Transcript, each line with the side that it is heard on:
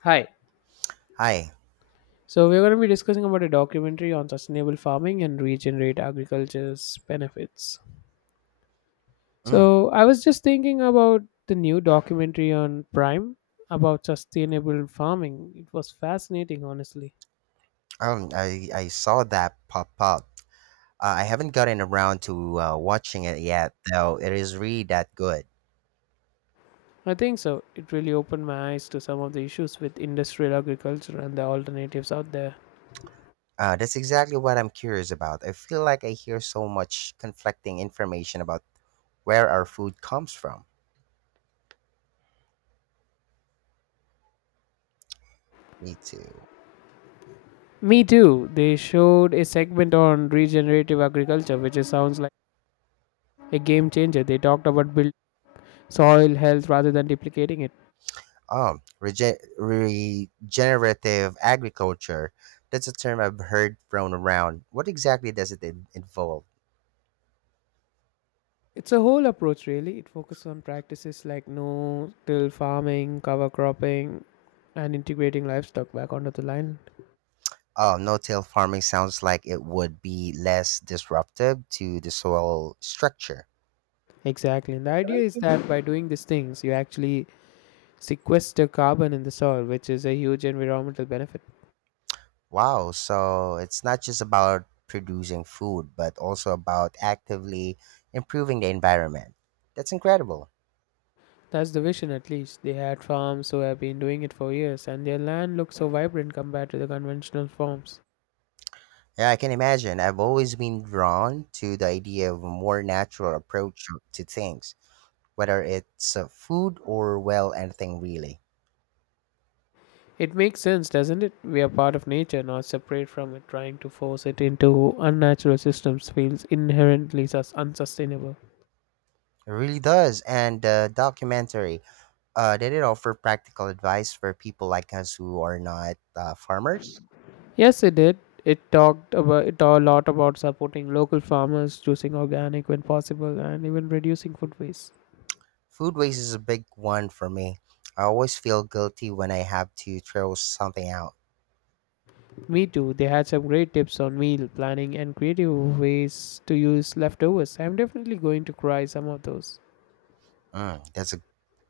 left: Hi.
right: Hi.
left: So we're going to be discussing about a documentary on sustainable farming and regenerate agriculture's benefits.
right: Mm.
left: So I was just thinking about the new documentary on Prime about sustainable farming. It was fascinating, honestly.
right: I saw that pop up. I haven't gotten around to watching it yet, though it is really that good.
left: I think so. It really opened my eyes to some of the issues with industrial agriculture and the alternatives out there.
right: That's exactly what I'm curious about. I feel like I hear so much conflicting information about where our food comes from. Me too.
left: Me too. They showed a segment on regenerative agriculture, sounds like a game changer. They talked about build soil health rather than duplicating it.
right: Regenerative agriculture. That's a term I've heard thrown around. What exactly does involve?
left: It's a whole approach, really. It focuses on practices like no till farming, cover cropping, and integrating livestock back onto the land.
right: Oh, no-till farming sounds like it would be less disruptive to the soil structure.
left: Exactly. And the idea is that by doing these things, you actually sequester carbon in the soil, which is a huge environmental benefit.
right: Wow, so it's not just about producing food, but also about actively improving the environment. That's incredible.
left: That's the vision, at least. They had farms who have been doing it for years, and their land looks so vibrant compared to the conventional farms.
right: Yeah, I can imagine. I've always been drawn to the idea of a more natural approach to things, whether it's food or, well, anything really.
left: It makes sense, doesn't it? We are part of nature, not separate from it. Trying to force it into unnatural systems feels inherently unsustainable.
right: It really does. And the documentary. Did it offer practical advice for people like us who are not farmers?
left: Yes, it did. It talked about it a lot about supporting local farmers, choosing organic when possible, and even reducing food waste.
right: Food waste is a big one for me. I always feel guilty when I have to throw something out.
left: Me too. They had some great tips on meal planning and creative ways to use leftovers. I'm definitely going to try some of those.
right: Mm, that's a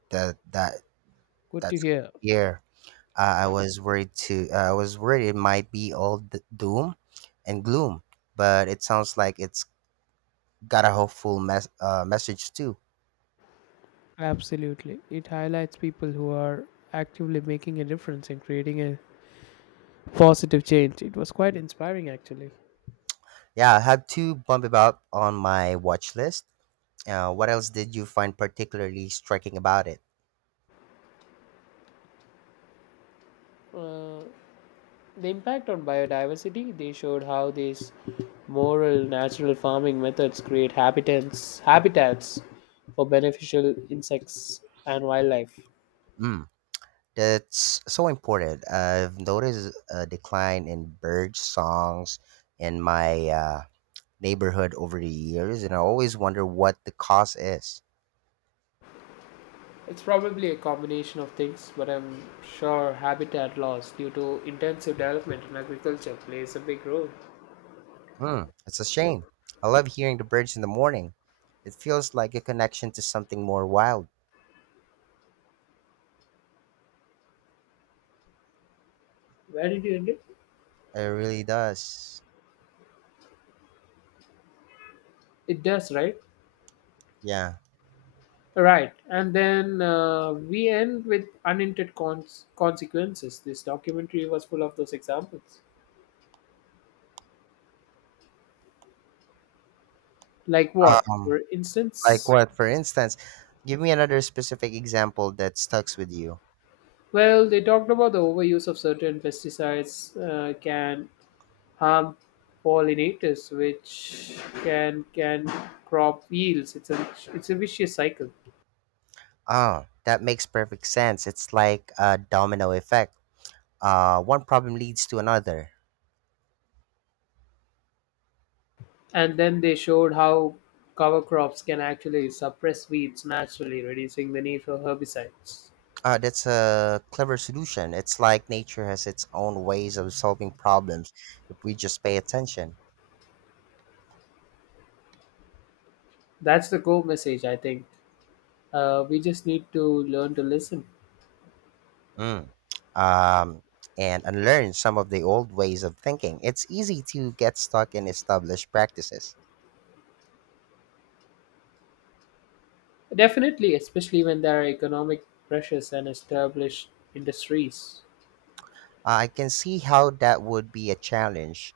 right: that that
left: Good to
right: That's good.
left: hear.
right: Yeah, I was worried too. I was worried it might be all doom and gloom, but it sounds like it's got a hopeful message too.
left: Absolutely. It highlights people who are actively making a difference in creating a positive change. It was quite inspiring actually.
right: Yeah, I have to bump it up on my watch list. What else did you find particularly striking about it?
left: Uh, the impact on biodiversity, they showed how these moral natural farming methods create habitats for beneficial insects and wildlife.
right: Mm. That's so important. I've noticed a decline in bird songs in my neighborhood over the years, and I always wonder what the cause is.
left: It's probably a combination of things, but I'm sure habitat loss due to intensive development in agriculture plays a big role.
right: Hmm, it's a shame. I love hearing the birds in the morning. It feels like a connection to something more wild.
left: Where did you end it?
right: It really does.
left: It does, right?
right: Yeah.
left: Right, and then we end with unintended consequences. This documentary was full of those examples. Like what,
right: Um,
left: for
right: like
left: instance?
right: what, for instance? Give me another specific example that stucks with you.
left: Well, they talked about the overuse of certain pesticides can harm pollinators, which can crop yields. It's a vicious cycle.
right: Oh, that makes perfect sense. It's like a domino effect, one problem leads to another.
left: And then they showed how cover crops can actually suppress weeds naturally, reducing the need for herbicides.
right: That's a clever solution. It's like nature has its own ways of solving problems if we just pay attention.
left: That's the core message, I think. We just need to learn to listen.
right: Mm. um, and unlearn some of the old ways of thinking. It's easy to get stuck in established practices.
left: Definitely, especially when there are economic pressures and established industries.
right: I can see how that would be a challenge.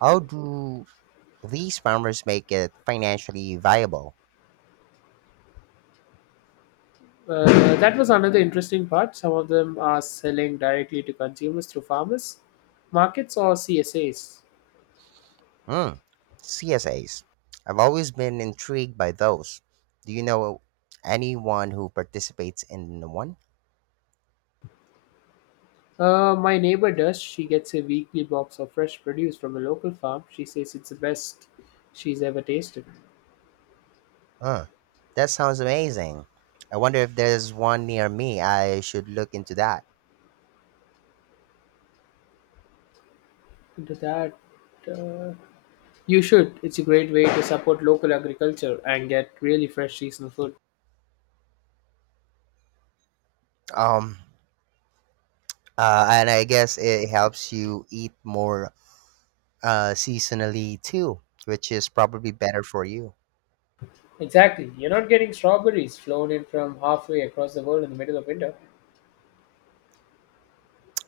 right: How do these farmers make it financially viable?
left: That was another interesting part. Some of them are selling directly to consumers through farmers, markets, or CSAs.
right: Mm. CSAs. I've always been intrigued by those. Do you know anyone who participates in one?
left: My neighbor does. She gets a weekly box of fresh produce from a local farm. She says it's the best she's ever tasted.
right: Uh, that sounds amazing. I wonder if there's one near me. I should look into that.
left: Into that, uh, you should. It's a great way to support local agriculture and get really fresh seasonal food.
right: Um, and I guess it helps you eat more seasonally too, which is probably better for you.
left: Exactly. You're not getting strawberries flown in from halfway across the world in the middle of winter.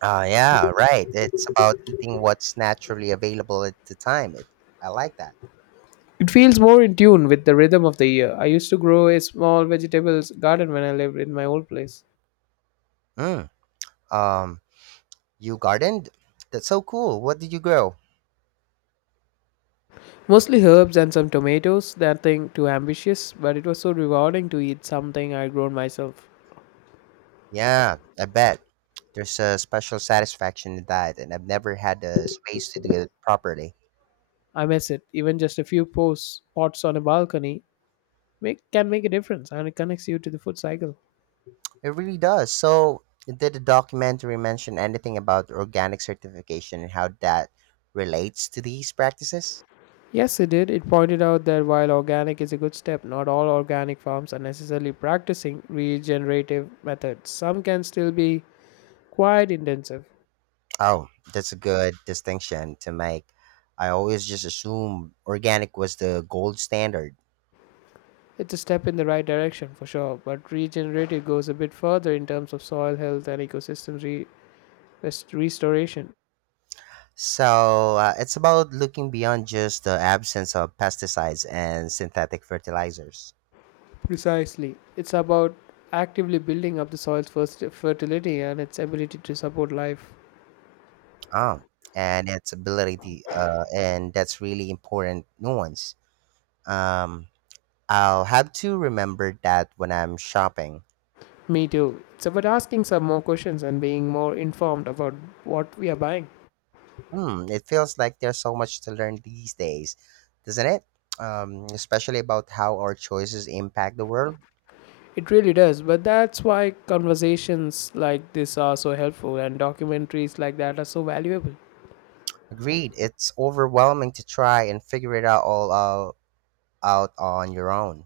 right: Yeah, right. It's about eating what's naturally available at the time. I like that.
left: It feels more in tune with the rhythm of the year. I used to grow a small vegetables garden when I lived in my old place.
right: Mm. Um, You gardened? That's so cool. What did you grow?
left: Mostly herbs and some tomatoes, nothing too ambitious, but it was so rewarding to eat something I'd grown myself.
right: Yeah, I bet. There's a special satisfaction in that, and I've never had the space to do it properly.
left: I miss it. Even just a few pots on a balcony can make a difference and it connects you to the food cycle.
right: It really does. So, did the documentary mention anything about organic certification and how that relates to these practices?
left: Yes, it did. It pointed out that while organic is a good step, not all organic farms are necessarily practicing regenerative methods. Some can still be quite intensive.
right: Oh, that's a good distinction to make. I always just assumed organic was the gold standard.
left: It's a step in the right direction for sure, but regenerative goes a bit further in terms of soil health and ecosystem restoration.
right: So it's about looking beyond just the absence of pesticides and synthetic fertilizers.
left: Precisely. It's about actively building up the soil's first fertility and its ability to support life.
right: Um, and that's really important nuance. Um, I'll have to remember that when I'm shopping.
left: Me too. It's about asking some more questions and being more informed about what we are buying.
right: Hmm, it feels like there's so much to learn these days, doesn't it? Especially about how our choices impact the world.
left: It really does, but that's why conversations like this are so helpful and documentaries like that are so valuable.
right: Agreed. It's overwhelming to try and figure it out all out, out on your own.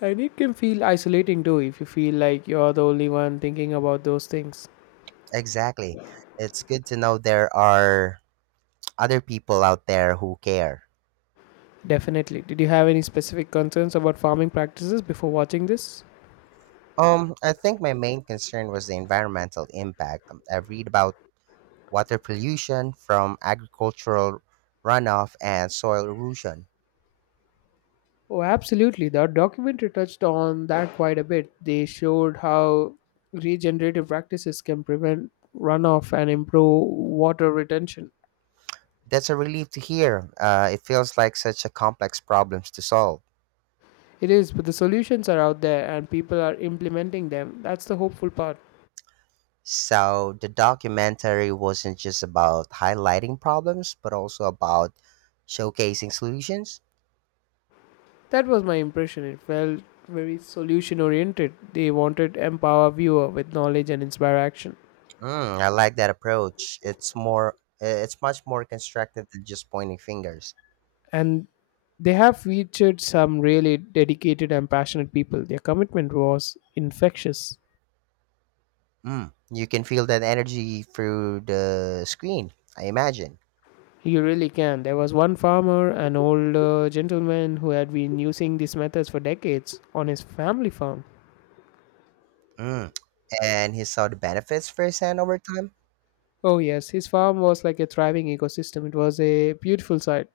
left: And it can feel isolating too if you feel like you're the only one thinking about those things.
right: Exactly. It's good to know there are other people out there who care.
left: Definitely. Did you have any specific concerns about farming practices before watching this?
right: I think my main concern was the environmental impact. I read about water pollution from agricultural runoff and soil erosion.
left: Oh, absolutely. The documentary touched on that quite a bit. They showed how regenerative practices can prevent runoff and improve water retention.
right: That's a relief to hear. It feels like such a complex problems to solve.
left: It is, but the solutions are out there and people are implementing them. That's the hopeful part.
right: So the documentary wasn't just about highlighting problems, but also about showcasing solutions.
left: That was my impression. It felt very solution oriented. They wanted to empower viewer with knowledge and inspire action.
right: Mm, I like that approach. It's much more constructive than just pointing fingers.
left: And they have featured some really dedicated and passionate people. Their commitment was infectious.
right: Mm, you can feel that energy through the screen, I imagine.
left: You really can. There was one farmer, an older gentleman who had been using these methods for decades on his family farm.
right: Mm, and he saw the benefits firsthand over time.
left: Oh, yes, his farm was like a thriving ecosystem. It was a beautiful sight.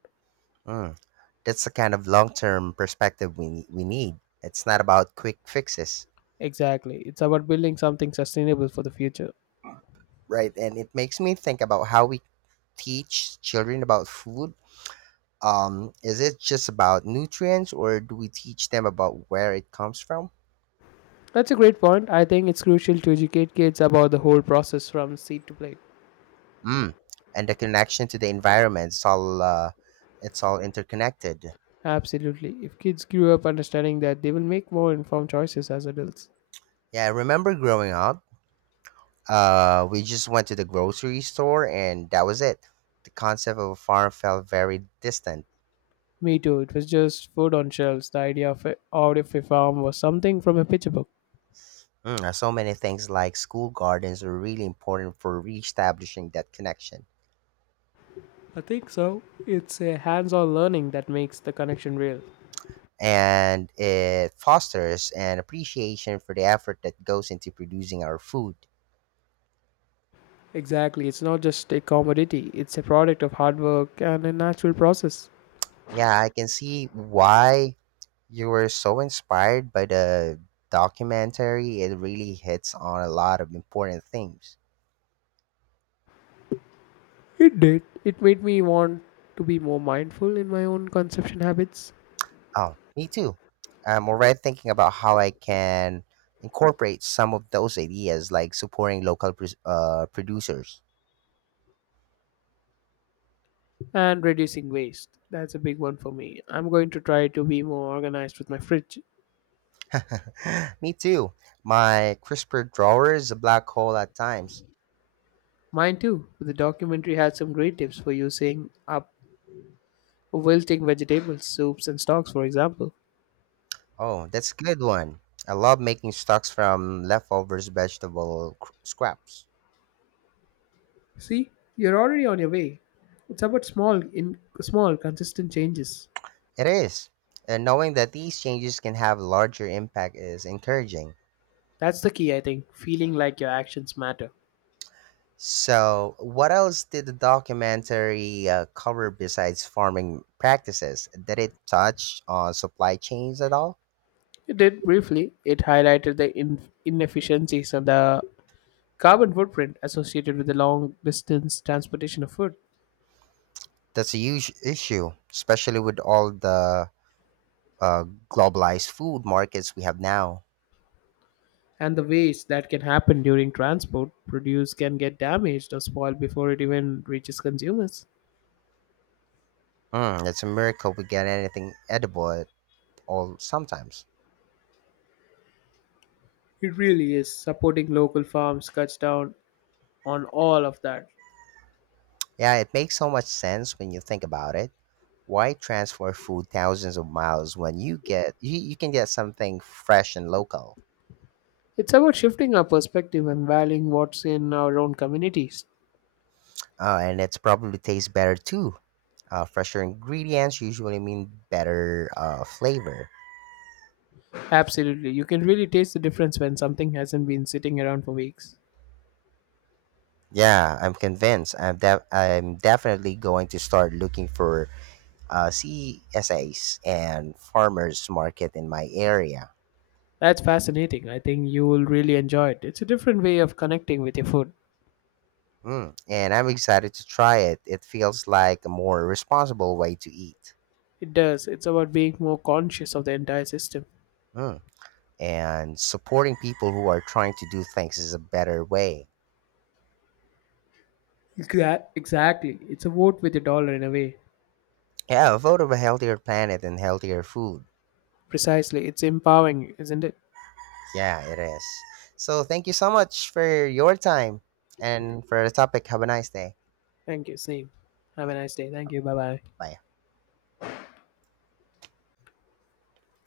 right: Mm, that's the kind of long-term perspective we need. It's not about quick fixes,
left: Exactly. It's about building something sustainable for the future.
right: right? And it makes me think about how we teach children about food. Is it just about nutrients, or do we teach them about where it comes from?
left: That's a great point. I think it's crucial to educate kids about the whole process from seed to plate.
right: Mm. And the connection to the environment, it's all interconnected.
left: Absolutely. If kids grew up understanding that, they will make more informed choices as adults.
right: Yeah, I remember growing up, we just went to the grocery store and that was it. The concept of a farm felt very distant.
left: Me too. It was just food on shelves. The idea of a out of a farm was something from a picture book.
right: Mm, so many things like school gardens are really important for reestablishing that connection.
left: I think so. It's a hands on learning that makes the connection real.
right: And it fosters an appreciation for the effort that goes into producing our food.
left: Exactly. It's not just a commodity, it's a product of hard work and a natural process.
right: Yeah, I can see why you were so inspired by the documentary, it really hits on a lot of important themes.
left: It did. It made me want to be more mindful in my own consumption habits
right: Oh, me too. I'm already thinking about how I can incorporate some of those ideas, like supporting local producers.
left: and reducing waste. That's a big one for me. I'm going to try to be more organized with my fridge.
right: Me too. My CRISPR drawer is a black hole at times.
left: Mine too. The documentary had some great tips for using up wilting vegetables, soups, and stocks, for example.
right: Oh, that's a good one. I love making stocks from leftovers vegetable scraps.
left: See, you're already on your way. It's about in small, consistent changes.
right: It is. And knowing that these changes can have larger impact is encouraging.
left: That's the key, I think. Feeling like your actions matter.
right: So, what else did the documentary cover besides farming practices? Did it touch on supply chains at all?
left: It did briefly. It highlighted the inefficiencies of the carbon footprint associated with the long distance transportation of food
right: That's a huge issue, especially with all the uh, globalized food markets we have now.
left: and the waste that can happen during transport produce can get damaged or spoiled before it even reaches consumers.
right: Mm, it's a miracle we get anything edible at all sometimes.
left: It really is. Supporting local farms cuts down on all of that.
right: Yeah, it makes so much sense when you think about it. Why transfer food thousands of miles when you can get something fresh and local?
left: It's about shifting our perspective and valuing what's in our own communities.
right: And it's probably tastes better too. Fresher ingredients usually mean better flavor.
left: Absolutely, you can really taste the difference when something hasn't been sitting around for weeks.
right: Yeah, I'm convinced. I'm definitely going to start looking for CSAs and farmers market in my area.
left: That's fascinating. I think you will really enjoy it. It's a different way of connecting with your food.
right: Mm. And I'm excited to try it. It feels like a more responsible way to eat.
left: It does. It's about being more conscious of the entire system.
right: Mm. And supporting people who are trying to do things is a better way.
left: Exactly. It's a vote with a dollar in a way.
right: Yeah, a vote of a healthier planet and healthier food.
left: Precisely. It's empowering you, isn't it?
right: Yeah, it is. So thank you so much for your time and for the topic. Have a nice day.
left: Thank you. Same. Have a nice day. Thank you. Bye bye.
right: Bye.